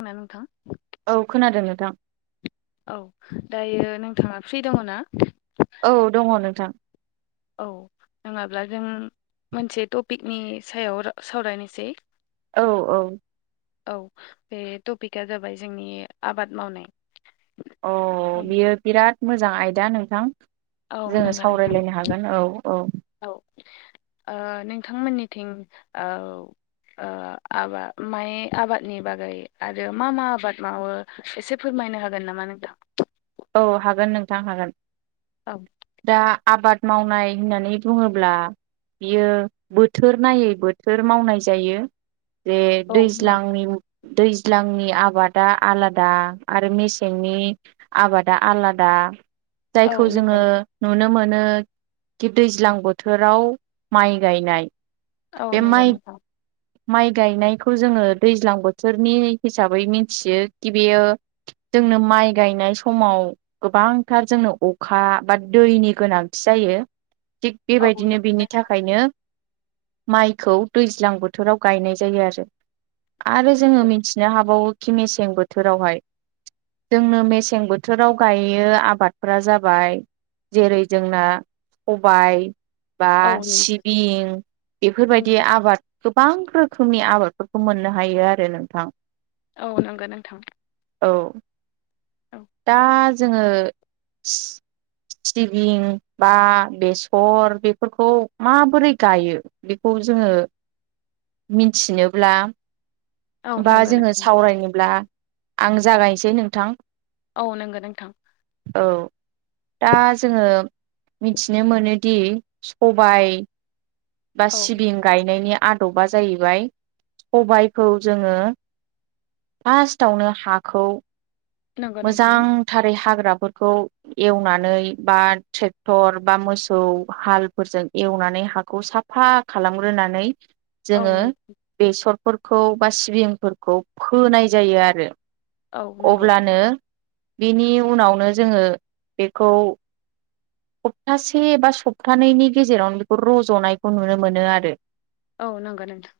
खोनादों ना नोंथां औ खोनादों नोंथां औ दायो नों थाङा फ्रि दङ ना? औ दङ नोंथां औ नङाब्ला जों मोनसे टपिकनि सायाव सावरायनोसै औ औ औ बे टपिकआ जाबाय जोंनि आबाद मावनाय अ' औ बियो बिराद मोजां आयदा नोंथां औ जोङो नंगौ नोंथां सावरायलायनो हागोन औ औ औ ओ नोंथांमोननिथिं ओ ओ आबाद माइ आबादनि बागै आरो मा मा आबाद मावो एसे फोरम मायनो हागोन नामा नोंथां? औ हागोन नोंथां हागोन औ दा आबाद मावनाय होननानै बुङोब्ला बियो बोथोर नायै बोथोर मावनाय जायो। जे औ नों दैज्लांनि दैज्लांनि आबादा आलादा आरो मेसेंनि आबादा आलादा औ जायखौ जोङो नंगौ नुनो मो नो खि दैज्लां बोथोराव माइ गायनाय औ बे नंगौ माइ नोंथां माइ गायनायखौ जोङो दैज्लां बोथोरनि हिसाबै मिथियो कि बेयो जों नों माय गानाय समाव गोबांथार जोंनो अखा बा दैनि गोनांथि जायो। थिग औ बेबायदिनो नंगौ बिनि थाखायनो माइखौ दैज्लां बोथोराव गायनाय जायो आरो आरो जोङो मिथिनो हाबावोखि मेसें बोथोरावहाय जोंनो मेसें बोथोर बोथोराव गायो आबादफोरा जाबाय जेरै जोंना सबाइ बा औ नंगौ सिबिं नंगौ बेफोरबायदि नों- आबाद गोबां रोखोमनि आबादफोरखौ मोननो हायो आरो नोंथां औ नंगौ नोंथां औ औ दा जोङो सिबिं बा बेसर बेफोरखौ माबोरै गायो बेखौ जोङो मिथिनोब्ला औ बा नंगौ जोङो नोंथां सावरायनोब्ला आं जागायनोसै नोंथां औ नोंगौ नोंथां औ दा जोङो मिथिनो मोनोदि सबाय बा औ सिबिं गायनायनि आदबा जाहैबाय सबायखौ जोङो फार्स्टावनो हाखौ नंगौ नोंथां मोजांथारै हाग्रा फोरखौ एवनानै बा ट्रेक्टर बा मोसौ हालफोरजों एवनानै हाखौ साफा खालामग्रोनानै औ जोङो नों बेसरफोरखौ बा सिबिंफोरखौ फोनाय जायो आरो औ नंगौ अब्लानो बेनि उनावनो जोङो बेखौ सप्तासे बा सप्तानैनि गेजेरावनो बेखौ रज'नायखौ नुनो मोनो आरो औ नंगौ नोंथां।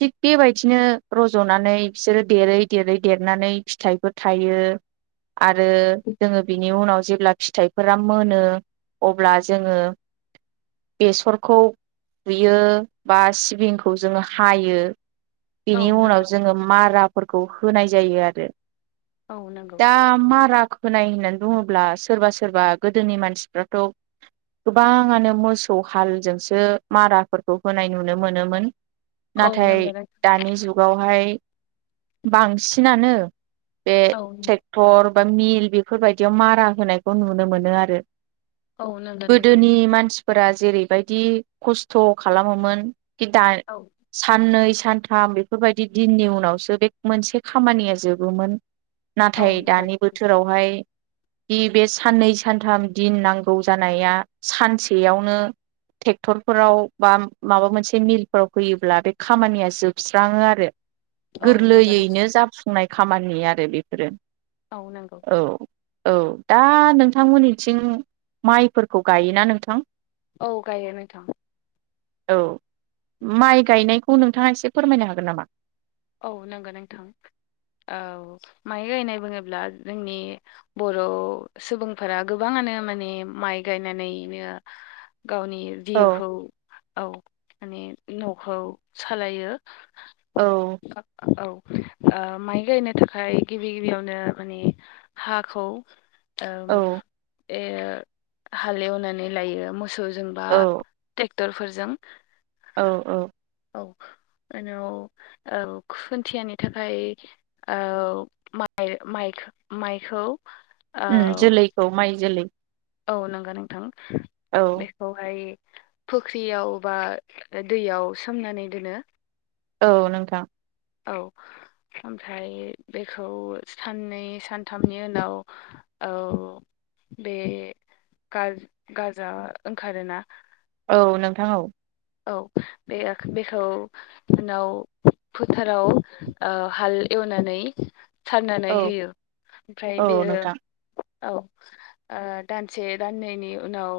थिग बेबायदिनो रज'नानै बिसोरो देरै देरै देरनानै फिथाइफोर थायो। आरो जोङो बिनि उनाव जेब्ला फिथाइफोरा मोनो अब्ला जोङो बेसरखौ फुयो बा सिबिंखौ जोङो हायो। औ बेनि नंगौ उनाव जोङो माराफोरखौ होनाय जायो आरो औ नंगौ दा मारा खोनाय होननानै बुङोब्ला सोरबा सोरबा गोदोनि मानसिफ्राथ' गोबाङानो मोसौ हालजोंसो माराफोरखौ होनाय नुनो मोनोमोन औ नाथाय नंगौ नोंथां दानि जुगावहाय बांसिनानो बे औ ट्रेक्टर बा मिल बेफोरबायदियाव मारा होनायखौ नुनो मोनो आरो औ नंगौ नोंथां फोरा जेरैबायदि खस्थ' खालामोमोनि दा औ साननै सानथाम बेफोरबायदि दिननि उनावसो बे मोनसे खामानिया जोबोमोन। औ नाथाय नंगौ दानि बोथोरावहाय दि बे साननै सानथाम दिन नांगौ जानाया सानसेयावनो ट्रेक्टरफोराव बा माबा मोनसे मिलफोराव फैयोब्ला बे खामानिया जोबस्राङो आरो औ नंगौ नोंथां गोरलैयैनो जाफुंनाय खामानि आरो बेफोरो औ नंगौ औ। औ दा नोंथांमोननिथिं माइफोरखौ गायोना नोंथां? औ गायो नोंथां औ माइ गायनायखौ नोंथाङा एसे फोरमायनो हागोन नामा? औ नंगौ नोंथां औ माइ गायनाय बुङोब्ला जोंनि बर' सुबुंफोरा गोबाङानो नो माने माइ गायनानैनो गावनि औ जिउखौ औ माने न'खौ सालायो औ औ ओ माइ गायनो थाखाय गिबि गिबियावनो माने हाखौ औ हालेवनानै लायो मोस सौ बा टेक्टरफोरजों औ औ औ उनाव ओ खुन्थियानि थाखाय माइ माइ माइखौ औ ओम जोलैखौ माइ जोलै औ नंगौ नोंथां औ बेखौहाय फुख्रियाव बा दैयाव सोमनानै दोनो औ नोंथां औ ओमफ्राय बेखौ साननै सानथामनि उनाव औ बे गाजा ओंखारोना औ नोंथां औ औ बे बेखौ उनाव फोथाराव ओ हाल एवनानै सारनानै औ होयो ओमफ्राय औ बेयो नोंथां औ ओ दानसे दाननैनि उनाव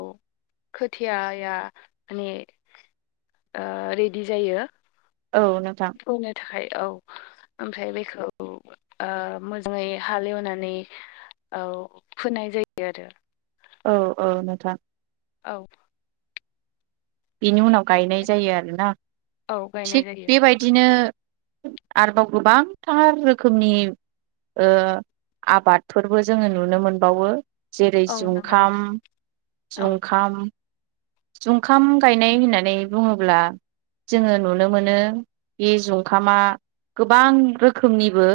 खोथियाया माने ओ रेडि जायो। औ नोंथां। फोनो थाखाय औ ओमफ्राय बेखौ ओ मोजाङै हालेवनानै औ फोनाय जायो आरो। औ औ नोंथां। औ। बेनि उनाव गायनाय जायो आरोना। औ गायनाय थिग जायो बेबायदिनो आरबाव गोबांथार रोखोमनि ओ आबादफोरबो जोङो नुनो मोनबावो। जेरै औ नंगौ जुंखाम नोंथां औ जुंखाम जुंखाम गायनाय होननानै बुङोब्ला जोङो नुनो मोनो बे जुंखामा गोबां रोखोमनिबो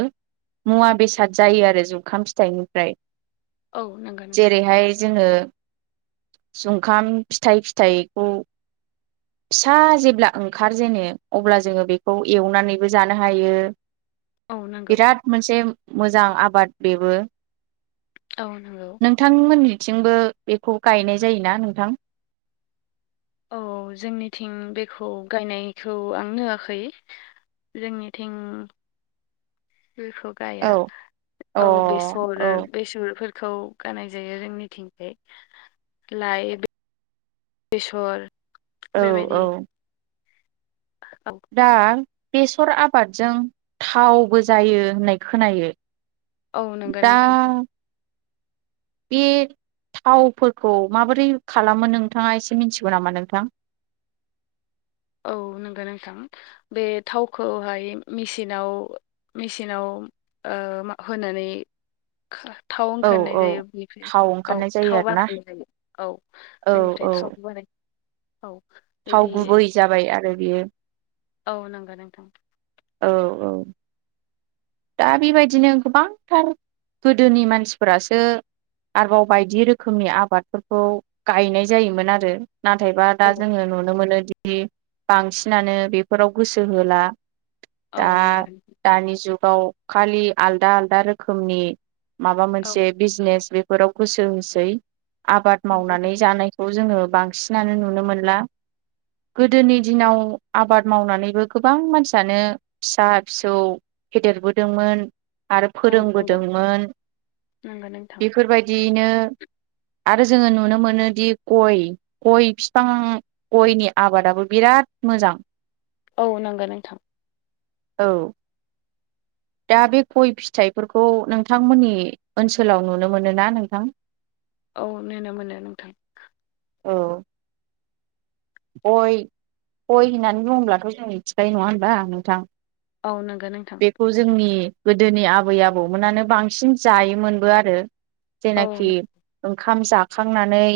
मुवा बेसाद जायो आरो जुखाम फिथाइनिफ्राय औ नंगौ नोंथां जेरैहाय जोङो जुंखाम फिथाइ फिथाइखौ फिसा जेब्ला ओंखार जेनो अब्ला जोङो बेखौ एवनानैबो जानो हायो औ नंगौ बिराद मोनसे मोजां आबाद बेबो। औ नंगौ नोंथांमोननि थिंबो बेखौ गायनाय जायोना नोंथां? औ जोंनिथिं बेखौ गायनायखौ आं नुवाखै। जोंनिथिं बेखौ गाया औ अ औ बेसर औ बेसरफोर खौ गाननाय जायो जोंनिथिंजाय। लाइ बेसर औ बेबायदि औ। औ दा बेसर आबादजों थावबो जायो होननाय खोनायो औ नंगौ दा नोंथां। बे थावफोरखौ माबोरै खालामो नोंथाङा एसे मिथिगौ नामा नोंथां औ नंगौ नोंथां। बे थावखौहाय मेसिनाव मेसिनाव ओ होनानै खा थाव औ ओंखारनाय औ जायो बेनिफ्राय थाव औ ओंखारनाय जायो थाव आरोना बानायनाय जायो औ औ बेनिफ्राय औ थाव बानाय औ। थाव बिदि गुबै जाबाय आरो बियो। औ नोंगौ नोंथां। औ औ। दा बेबायदिनो गोबांथार गोदोनि मानसिफोरासो आरबाव बायदि रोखोमनि आबादफोरखौ गायनाय जायोमोन आरो। नाथायबा दा औ जोङो नुनो मोनोदि बांसिनानो बेफोराव गोसो होला औ नोंगौ। औ खालि आलदा आदा रोखोमनि माबा औ मोनसे बिजनेस बे फोराव गोसो होसै आबाद मावनानै जानायखौ जोङो बांसिनानो नुनो मोनला गोदोनि दिनाव आबाद मावनानैबो गोबां मानसियानो फिसा फिसौ फेदेरबोदोंमोन आरो औ बुंगोन फोरोंबोदोंमोन नंगौ नोंथां बेफोरबायदि दिनो आरो जोङो नुनो मोनोदि गय, गय फिफां गयनि आबादाबो बिराद राद मोजां। औ नांगोन नोंथां। औ। दा बे गय फिथाइफोरखौ नोंथांमोननि ओनसोलाव नुनो मोनो ना नोंथां? औ नुनो मोनो नोंथां। औ। गय गय होननानै बुङोब्लाथ जों मिथिखायो नङा होनबा नोंथां? औ नंगौ नोंथां बेखौ जोंनि गोदोनि आबै आबौमोनानो बांसिन जायोमोनबो आरो औ जेनाखि ओंखाम जाखांनानै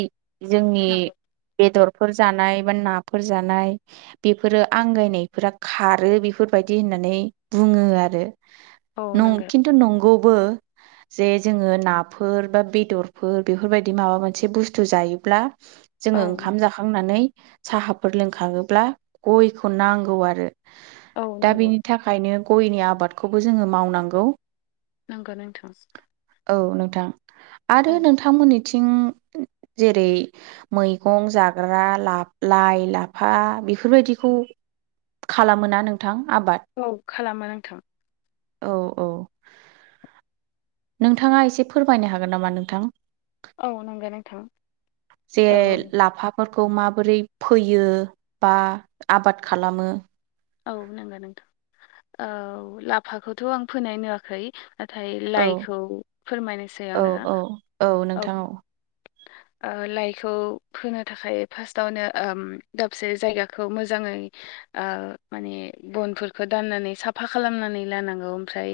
जोंनि नांगौ बेदरफोर जानाय नाफोर जानाय बेफोरो आगायनायफोरा खारो बिफोरबायदि होननानै बु ङो आरो औ नं नांगौ खिन्थु नंगौबो। जे जोङो नाफोर बा बेदरफोर बेफोरबायदि माबा मोनसे बुस्थु जायोब्ला औ जोङो ओंखाम जाखांनानै साहाफोर लोंखाङोब्ला गयखौ नांगौ आरो। औ दा नांगौ बिनि थाखायनो गयनि आबादखौबो जोङो मावनांगौ। नोंगो नोंथां। औ नोंथां आरो औ नोंथांमोननि थिं जेरै मैगं जाग्रा ला लाइ, लाफा बेफोरबायदिखौ खालामोना नोंथां आबाद? औ खालामो नांथों। औ औ नोंथाङा एसे फोरमायनो हागोन नामा नोंथां? औ नोंगो नोंथां औ। फोरखौ माबोरै फोयो बा आबाद खालामो? औ नंगौ नोंथां औ लाफाखौथ' आं फोनाय नुवाखै नाथाय औ लाइखौ फोरमायनोसै औ आंओ औ औ ओ लाइखौ फोनो थाखाय फार्स्टआवनो ओम दाबसे जायगाखौ मोजाङै ओ माने बनफोरखौ दाननानै साफा खालामनानै लानांगौ ओमफ्राय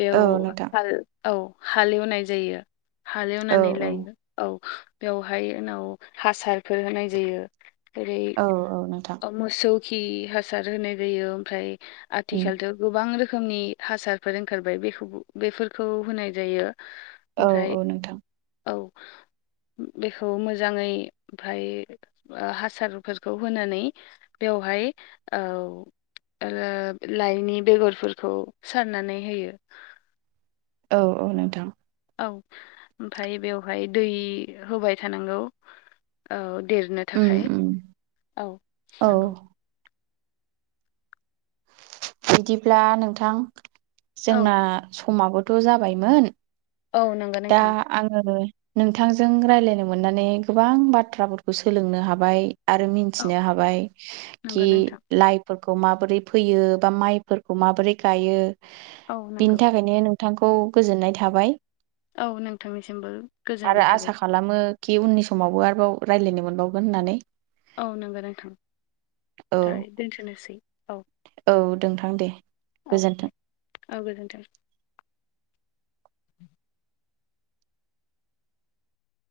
बेव औ नोंथां हाल औ हालेवनाय जायो। औ हालेवनानै लायो औ। बेवहाय उनाव हासारफोर होनाय जायो। ओेरै औ औ नोंथां ओ मोसौ खि हासार होनाय जायो ओमफ्राय उम आथिखालथ' गोबां रोखोमनि हासारफोर ओंखारबाय बेखौ बेफोरखौ होनाय जायो। औ ओमफ्राय औ नोंथां। औ। बेखौ मोजाङै ओमफाय ओ हासारफोरखौ होनानै बेव हाय औ ओ लाइनि बेगरफोरखौ सारनानै होयो‌। औ औ नोंथां। औ ओमफाय बेवहाय दै होबाय थानांगौ। औ देरनो उम थाखाय उम औ औ नोंगौ। बिदिब्ला नोंथां औ जोंना समाबोथ' जाबायमोन। औ नंगौ दा नोंथां आङो नोंथांजों रायलायनो मोननानै गोबां बाथ्राफोरखौ सोलोंनो हाबाय। आरो औ मिन्थिनो हाबाय खि नंगौ नोंथां लाइफोरखौ माबोरै फैयो बा माइफोरखौ माबोरै गायो औ बिनि नंगौ थाखायनो नोंथांखौ गोजोननाय थाबाय‌। औ नोंथांनिसिमबो आरो गोजोननाय आसा थाबाय। खालामो खि उननि समावबो आरोबाव रायलायनो मोनबावगोन होननानै औ नोंगो नोंथां औ दाय दोनथ'नोसै औ। औ नोंथां दे औ दे गोजोन्थों। औ गोजोनथों। [inaudible]